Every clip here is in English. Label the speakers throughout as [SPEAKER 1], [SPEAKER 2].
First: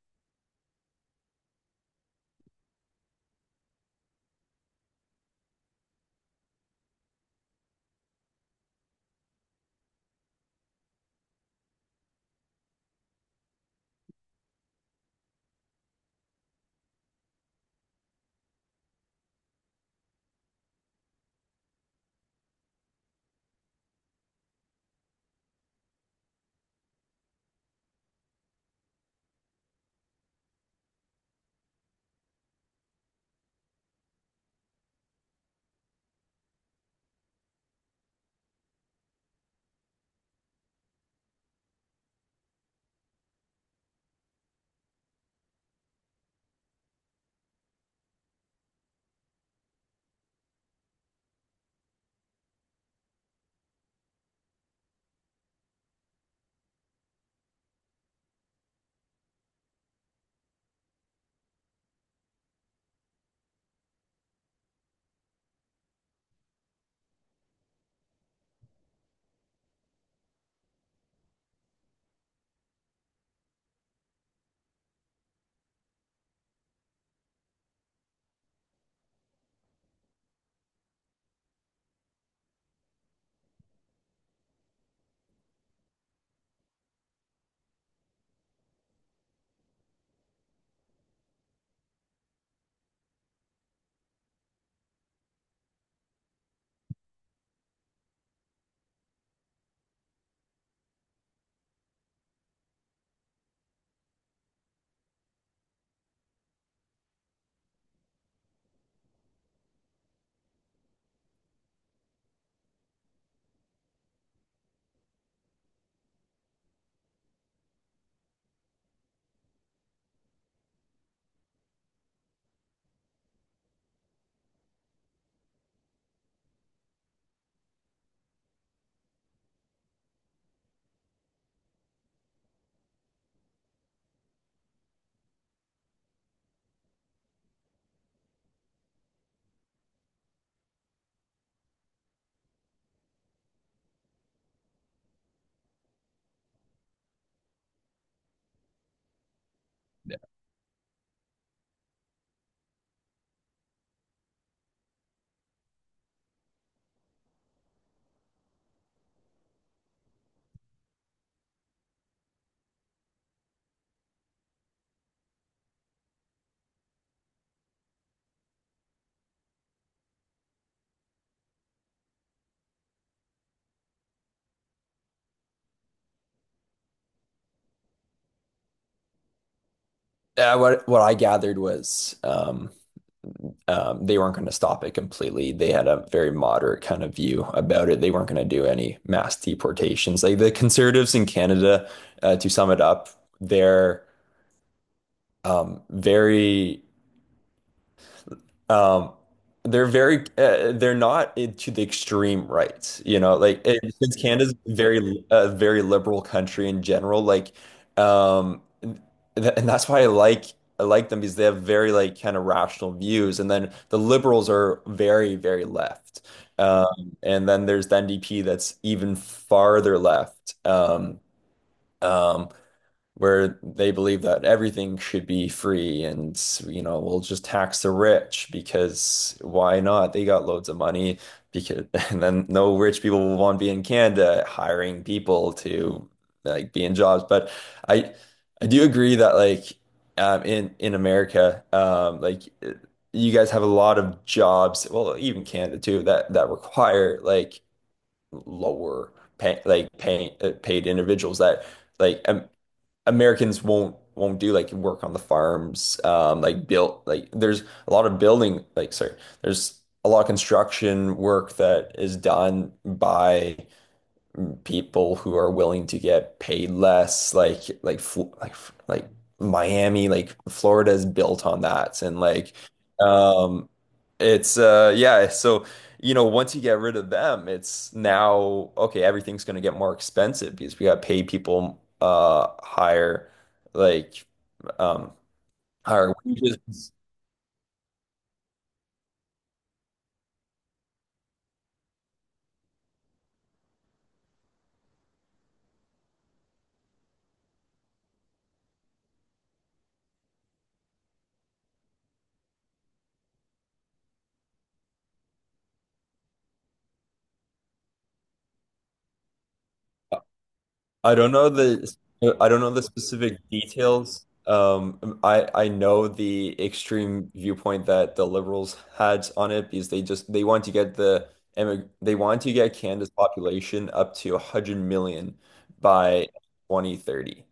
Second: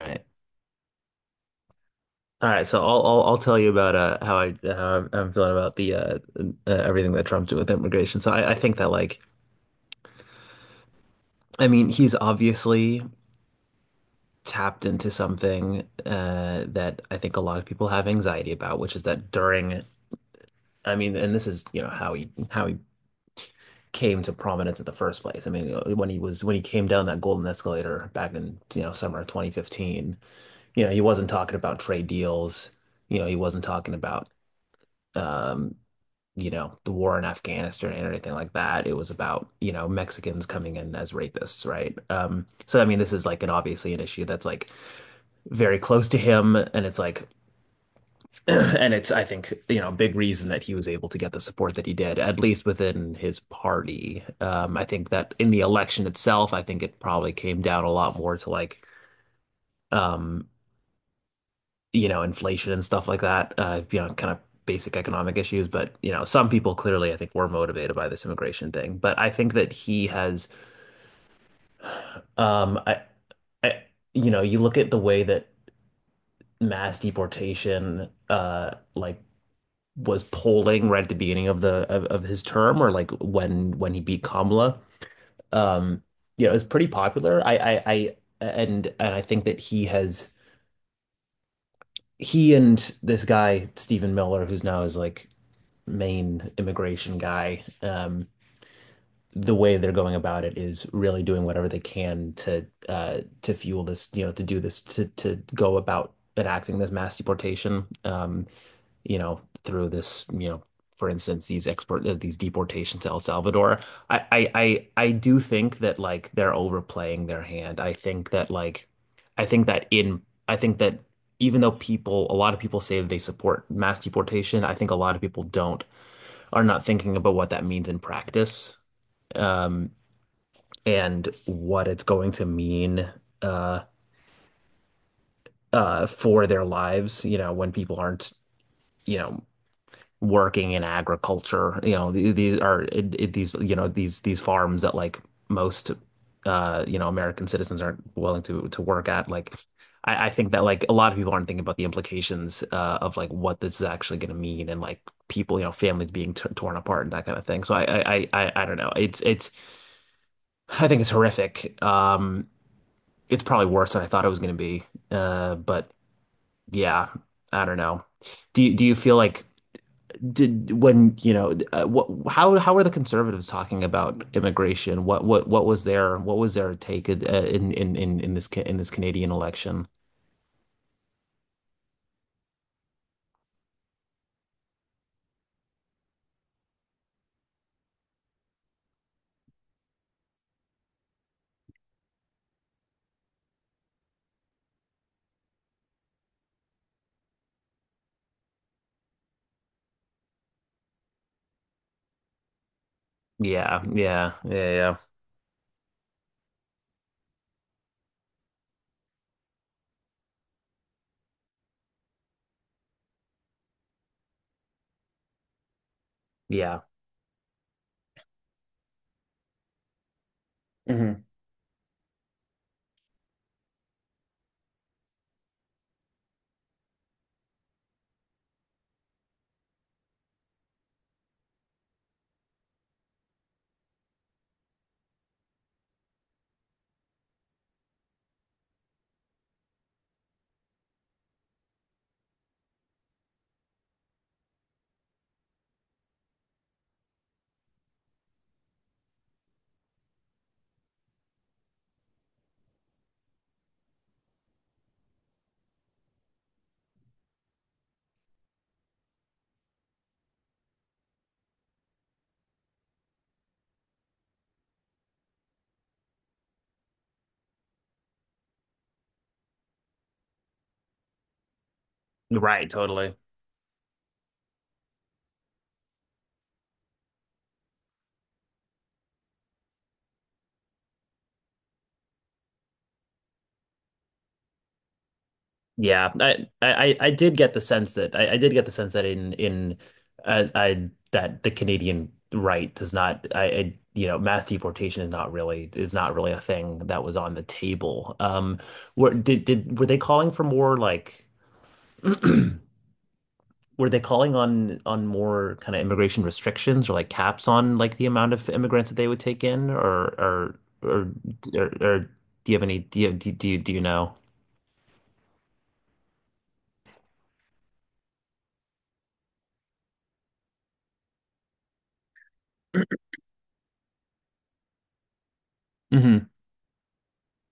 [SPEAKER 1] Right. All right, so I'll tell you about how I I'm feeling about the everything that Trump did with immigration. So I think that like, he's obviously tapped into something that I think a lot of people have anxiety about, which is that during I mean, and this is how he came to prominence in the first place. I mean, you know, when he was when he came down that golden escalator back in summer of 2015. You know, he wasn't talking about trade deals. You know, he wasn't talking about. Um, you know, the war in Afghanistan and anything like that. It was about, you know, Mexicans coming in as rapists, right? So I mean, this is like an obviously an issue that's like very close to him, and it's like, and it's, I think, you know, a big reason that he was able to get the support that he did, at least within his party. I think that in the election itself, I think it probably came down a lot more to like, um, you know, inflation and stuff like that, you know, kind of basic economic issues. But, you know, some people clearly, I think, were motivated by this immigration thing. But I think that he has, um, I, I, you know, you look at the way that mass deportation, was polling right at the beginning of of his term, or like when he beat Kamala, um, you know, it's pretty popular. I, and I think that he and this guy Stephen Miller, who's now his like main immigration guy, the way they're going about it is really doing whatever they can to fuel this, you know, to do this, to go about enacting this mass deportation, you know, through this, you know, for instance, these export these deportations to El Salvador. I do think that like they're overplaying their hand. I think that like I think that in I think that even though people, a lot of people say that they support mass deportation, I think a lot of people don't are not thinking about what that means in practice, um, and what it's going to mean uh, for their lives. You know, when people aren't, you know, working in agriculture, you know, these are these, you know, these farms that like most you know, American citizens aren't willing to work at. Like, I think that like a lot of people aren't thinking about the implications of like what this is actually going to mean, and like people, you know, families being t torn apart and that kind of thing. So I don't know. It's I think it's horrific. It's probably worse than I thought it was going to be. But yeah, I don't know. Do you feel like did when you know what how are the conservatives talking about immigration? What what was their what was their take in in this Canadian election?
[SPEAKER 2] What I gathered was they weren't going to stop it completely. They had a very moderate kind of view about it. They weren't going to do any mass deportations. Like the conservatives in Canada, to sum it up, they're very Um, they're very they're not to the extreme right, you know, like
[SPEAKER 1] Yeah,
[SPEAKER 2] since
[SPEAKER 1] yeah,
[SPEAKER 2] Canada's
[SPEAKER 1] yeah, yeah,
[SPEAKER 2] very a very liberal country in general, like um and that's why I like them because they have very like kind of rational views, and then the liberals are very very left.
[SPEAKER 1] yeah.
[SPEAKER 2] And then there's the NDP that's even farther left.
[SPEAKER 1] Mhm.
[SPEAKER 2] Um where they believe that everything should be free, and we'll just tax the rich, because why not? They got loads of money, because and then no rich people will want to be in Canada hiring people to like be in jobs. But I I do agree that like in America like you guys have a lot of jobs, well even Canada too, that require like lower paid individuals that like Americans won't do, like, work on the farms, like build like there's a lot of building, like, sorry, there's a lot of construction work that is done by people who are willing to get paid less, like like Miami, like Florida is built on that. And like
[SPEAKER 1] Right, totally.
[SPEAKER 2] um it's yeah, so once you get rid of them, it's now okay, everything's going to get more expensive because we got to pay people higher, like, um
[SPEAKER 1] Yeah,
[SPEAKER 2] higher wages.
[SPEAKER 1] I did get the sense that I did get the sense that in I that the Canadian right does not, I, I you know, mass deportation is not really a thing that was on the table. Were did were they calling for more like were they calling on more kind of immigration restrictions or like caps on like the amount of immigrants that they would take in or or or
[SPEAKER 2] I don't know
[SPEAKER 1] or,
[SPEAKER 2] the
[SPEAKER 1] or do
[SPEAKER 2] I
[SPEAKER 1] you
[SPEAKER 2] don't
[SPEAKER 1] have
[SPEAKER 2] know
[SPEAKER 1] any
[SPEAKER 2] the
[SPEAKER 1] do you
[SPEAKER 2] specific
[SPEAKER 1] do you, do you know?
[SPEAKER 2] details. I know the extreme viewpoint that the liberals had on it, because they just they want to get the emi- they want to get Canada's population up to 100 million
[SPEAKER 1] Mm-hmm.
[SPEAKER 2] by 2030.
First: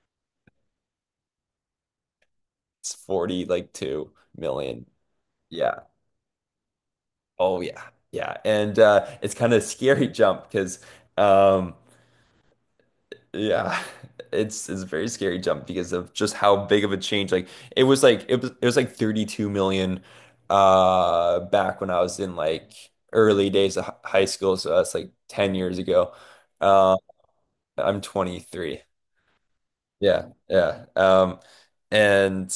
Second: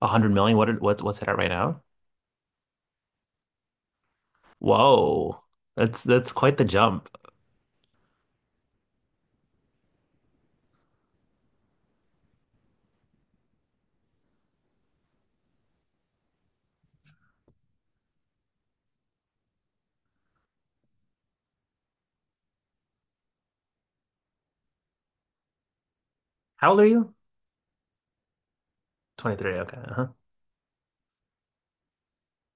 [SPEAKER 1] 100 million? What what's it at right now?
[SPEAKER 2] It's 40 like 2 million.
[SPEAKER 1] Whoa.
[SPEAKER 2] Yeah.
[SPEAKER 1] That's quite the jump.
[SPEAKER 2] Oh yeah. Yeah. And it's kind of a scary jump because um, yeah, it's a very scary jump because of just how big of a change. Like it was like 32 million back when I was in like early days of high school, so that's like 10 years ago.
[SPEAKER 1] How old are
[SPEAKER 2] Uh,
[SPEAKER 1] you?
[SPEAKER 2] I'm 23.
[SPEAKER 1] 23. Okay. Uh-huh.
[SPEAKER 2] Yeah, yeah. And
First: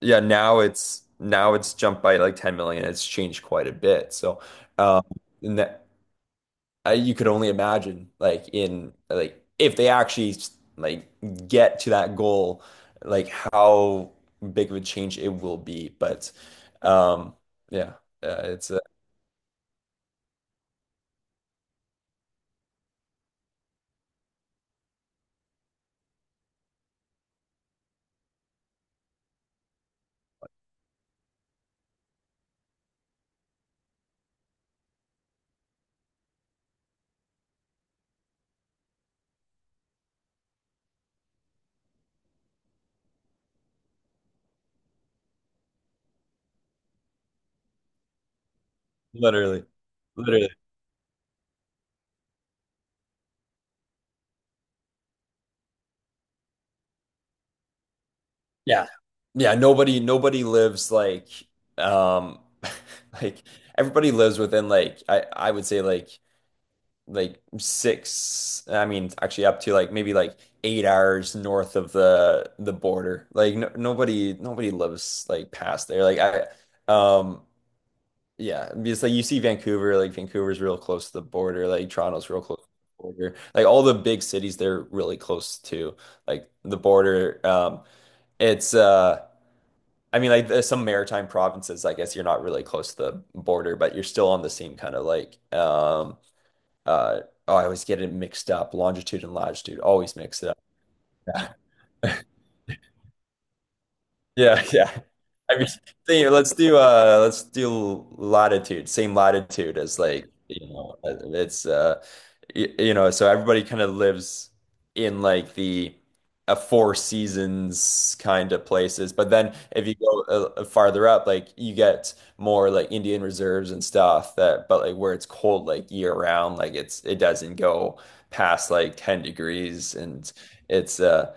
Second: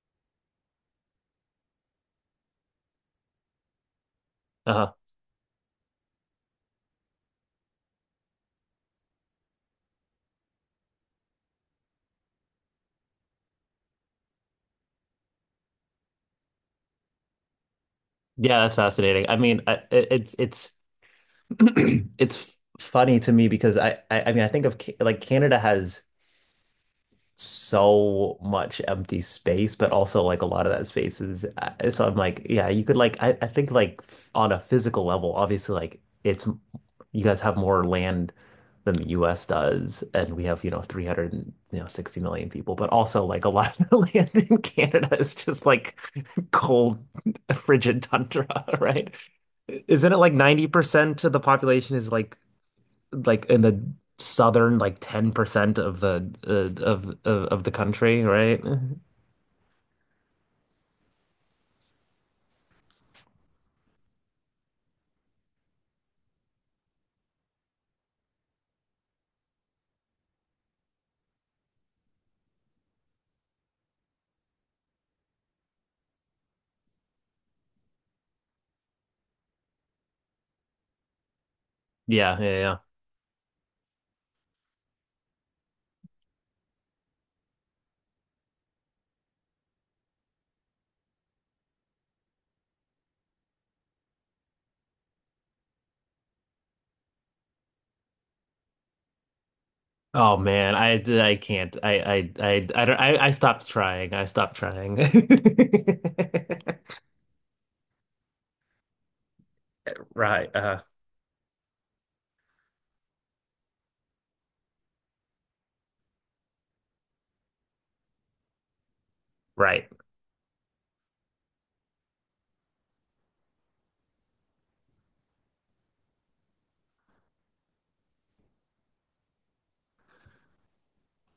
[SPEAKER 2] yeah, now it's jumped by like 10 million. It's changed quite a bit. So
[SPEAKER 1] Uh-huh.
[SPEAKER 2] um and that, you could only imagine like in like if they actually like get to that goal, like how big of a change it will be, but um yeah
[SPEAKER 1] Yeah,
[SPEAKER 2] it's
[SPEAKER 1] that's fascinating. I mean, it's it's funny to me because I mean, I think of Canada has so much empty space, but also like a lot of that space is so I'm like, yeah, you could like I think like on a physical level, obviously like it's you guys have more land than the US does, and we have, you know, 300, and, you know, 60 million people, but also like a lot of the land in Canada is just like cold, frigid tundra, right?
[SPEAKER 2] literally
[SPEAKER 1] Isn't it like
[SPEAKER 2] literally
[SPEAKER 1] 90% of the population is like in the southern like 10% of of the country, right?
[SPEAKER 2] yeah, yeah, nobody lives like, um like everybody lives within like I would say like six, I mean, actually up to like maybe like 8 hours north of the border. Like no, nobody lives like past there. Like I um yeah, because like you see Vancouver, like Vancouver's real close to the border, like Toronto's
[SPEAKER 1] Yeah,
[SPEAKER 2] real
[SPEAKER 1] yeah,
[SPEAKER 2] close to
[SPEAKER 1] yeah.
[SPEAKER 2] the border. Like all the big cities, they're really close to, like, the border. It's I mean, like, there's some maritime provinces, I guess you're not really close to the border, but you're still on the same kind of, like, uh, oh, I always get it mixed up. Longitude and latitude, always
[SPEAKER 1] Oh
[SPEAKER 2] mix it up.
[SPEAKER 1] man, I can't. I don't, I stopped trying. I stopped
[SPEAKER 2] Yeah,
[SPEAKER 1] trying.
[SPEAKER 2] yeah. I mean, let's do latitude, same latitude as, like,
[SPEAKER 1] Right.
[SPEAKER 2] you know, you know, so everybody kind of lives in like the a four seasons kind of places. But then
[SPEAKER 1] Right.
[SPEAKER 2] if you go farther up, like you get more like Indian reserves and stuff, that but like where it's cold like year round, like it doesn't go past like 10 degrees, and it's uh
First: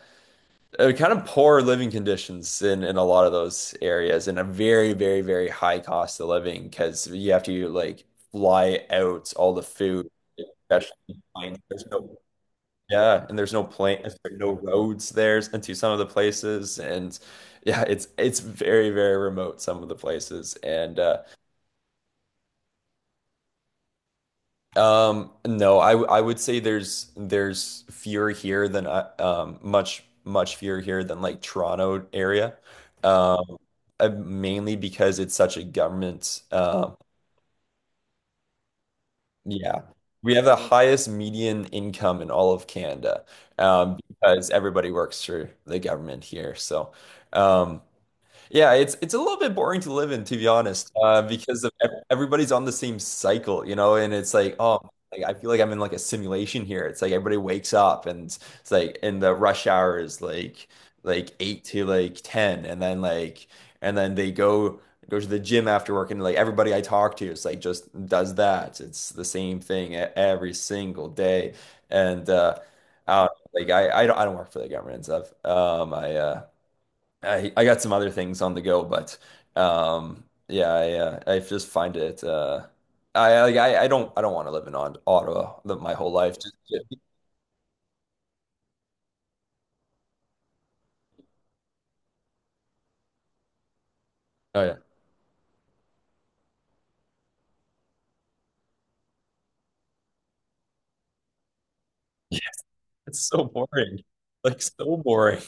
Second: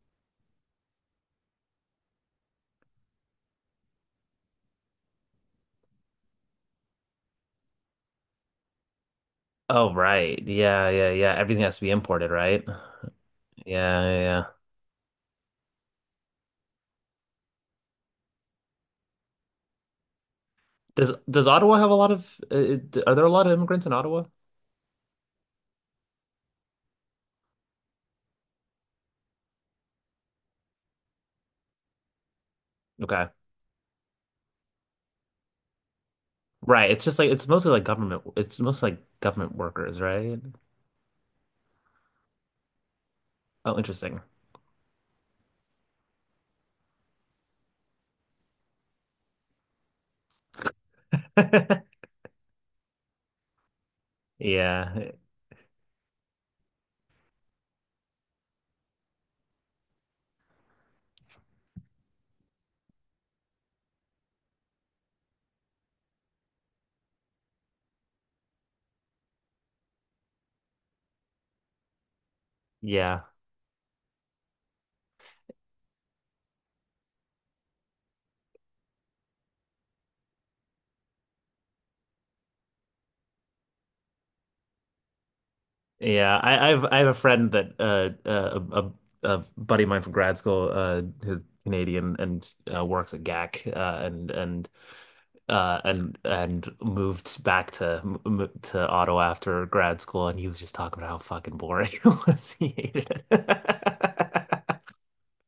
[SPEAKER 2] uh, kind of poor living conditions in a lot of those areas, and a very very very high cost of living, because you have to like fly out all the
[SPEAKER 1] Oh,
[SPEAKER 2] food,
[SPEAKER 1] right. Yeah, yeah,
[SPEAKER 2] especially
[SPEAKER 1] yeah.
[SPEAKER 2] planes.
[SPEAKER 1] Everything has to
[SPEAKER 2] There's
[SPEAKER 1] be
[SPEAKER 2] no
[SPEAKER 1] imported, right?
[SPEAKER 2] yeah, and there's no
[SPEAKER 1] Yeah,
[SPEAKER 2] plane, there's
[SPEAKER 1] yeah, yeah.
[SPEAKER 2] no roads there into some of the places, and yeah, it's very very remote, some of the places, and
[SPEAKER 1] Does Ottawa have a lot of are there a lot of immigrants in Ottawa?
[SPEAKER 2] No, I would say there's fewer here than much much fewer here than like Toronto area,
[SPEAKER 1] Okay.
[SPEAKER 2] um mainly because it's such a government
[SPEAKER 1] Right. It's just like it's mostly like government, it's mostly like government
[SPEAKER 2] yeah,
[SPEAKER 1] workers,
[SPEAKER 2] we
[SPEAKER 1] right?
[SPEAKER 2] have the highest median income in all of Canada,
[SPEAKER 1] Oh, interesting.
[SPEAKER 2] because everybody works for the government here, so um yeah, it's a little bit boring to live in, to be honest, because of everybody's on the same cycle, and it's like, oh,
[SPEAKER 1] Yeah,
[SPEAKER 2] like I feel like I'm in like a simulation here. It's like everybody wakes up, and it's like, and the rush hour is like eight to like ten, and then like and then they go to the gym after work, and like everybody I talk to is like just does that. It's the same thing every single day, and
[SPEAKER 1] yeah,
[SPEAKER 2] I don't, like I don't work for the government and stuff. I got some other things on the go, but yeah, I just find it I like I don't want to live in Ottawa my whole life.
[SPEAKER 1] yeah. I have a friend that a buddy of mine from grad school who's Canadian and works at GAC uh, and
[SPEAKER 2] Oh
[SPEAKER 1] and
[SPEAKER 2] yeah.
[SPEAKER 1] uh and and moved back to to Ottawa after grad school, and he was just talking about how fucking boring it was. He
[SPEAKER 2] It's
[SPEAKER 1] hated
[SPEAKER 2] so boring.
[SPEAKER 1] it.
[SPEAKER 2] Like, so boring.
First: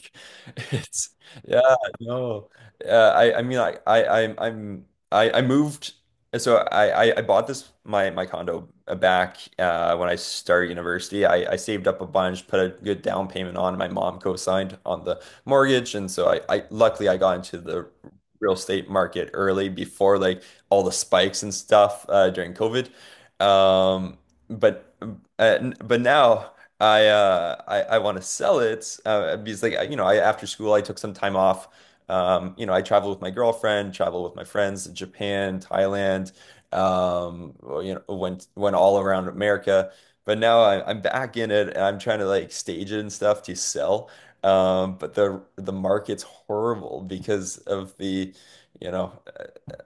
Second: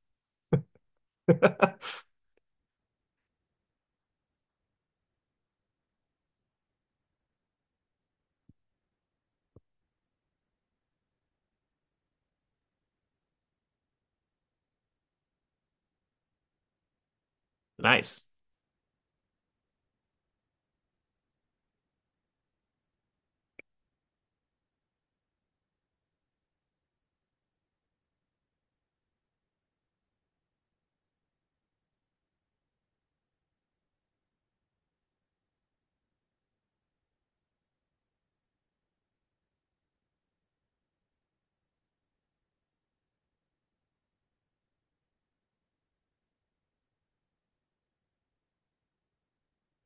[SPEAKER 2] It's yeah, no. I mean, I I'm I moved. So I bought this my my condo, back when I started university. I saved up a bunch, put a good down payment on. My mom co-signed on the mortgage, and so I luckily I got into the
[SPEAKER 1] Nice.
[SPEAKER 2] real estate market early, before like all the spikes and stuff during COVID. Um but but now I want to sell it, because I, after school, I took some time off, I traveled with my girlfriend, traveled with my friends, Japan, Thailand, well, went all around America. But now I'm back in it, and I'm trying to like stage it and stuff to sell, but the market's horrible because of the, you know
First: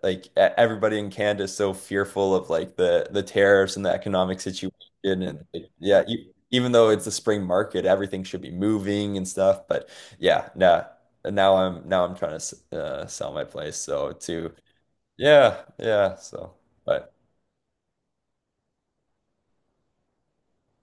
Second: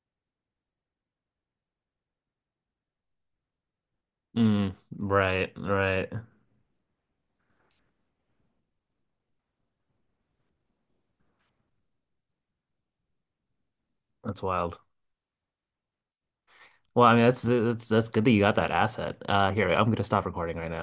[SPEAKER 2] like everybody in Canada is so fearful of like the tariffs and the economic
[SPEAKER 1] Mm,
[SPEAKER 2] situation, and
[SPEAKER 1] right,
[SPEAKER 2] like, yeah,
[SPEAKER 1] right.
[SPEAKER 2] even though it's the spring market, everything should be moving and stuff, but yeah, nah, now I'm trying to sell my place, so
[SPEAKER 1] That's
[SPEAKER 2] to,
[SPEAKER 1] wild.
[SPEAKER 2] yeah, yeah, so,
[SPEAKER 1] Well,
[SPEAKER 2] but
[SPEAKER 1] I mean, that's good that you got that asset. Here, I'm gonna stop recording right now.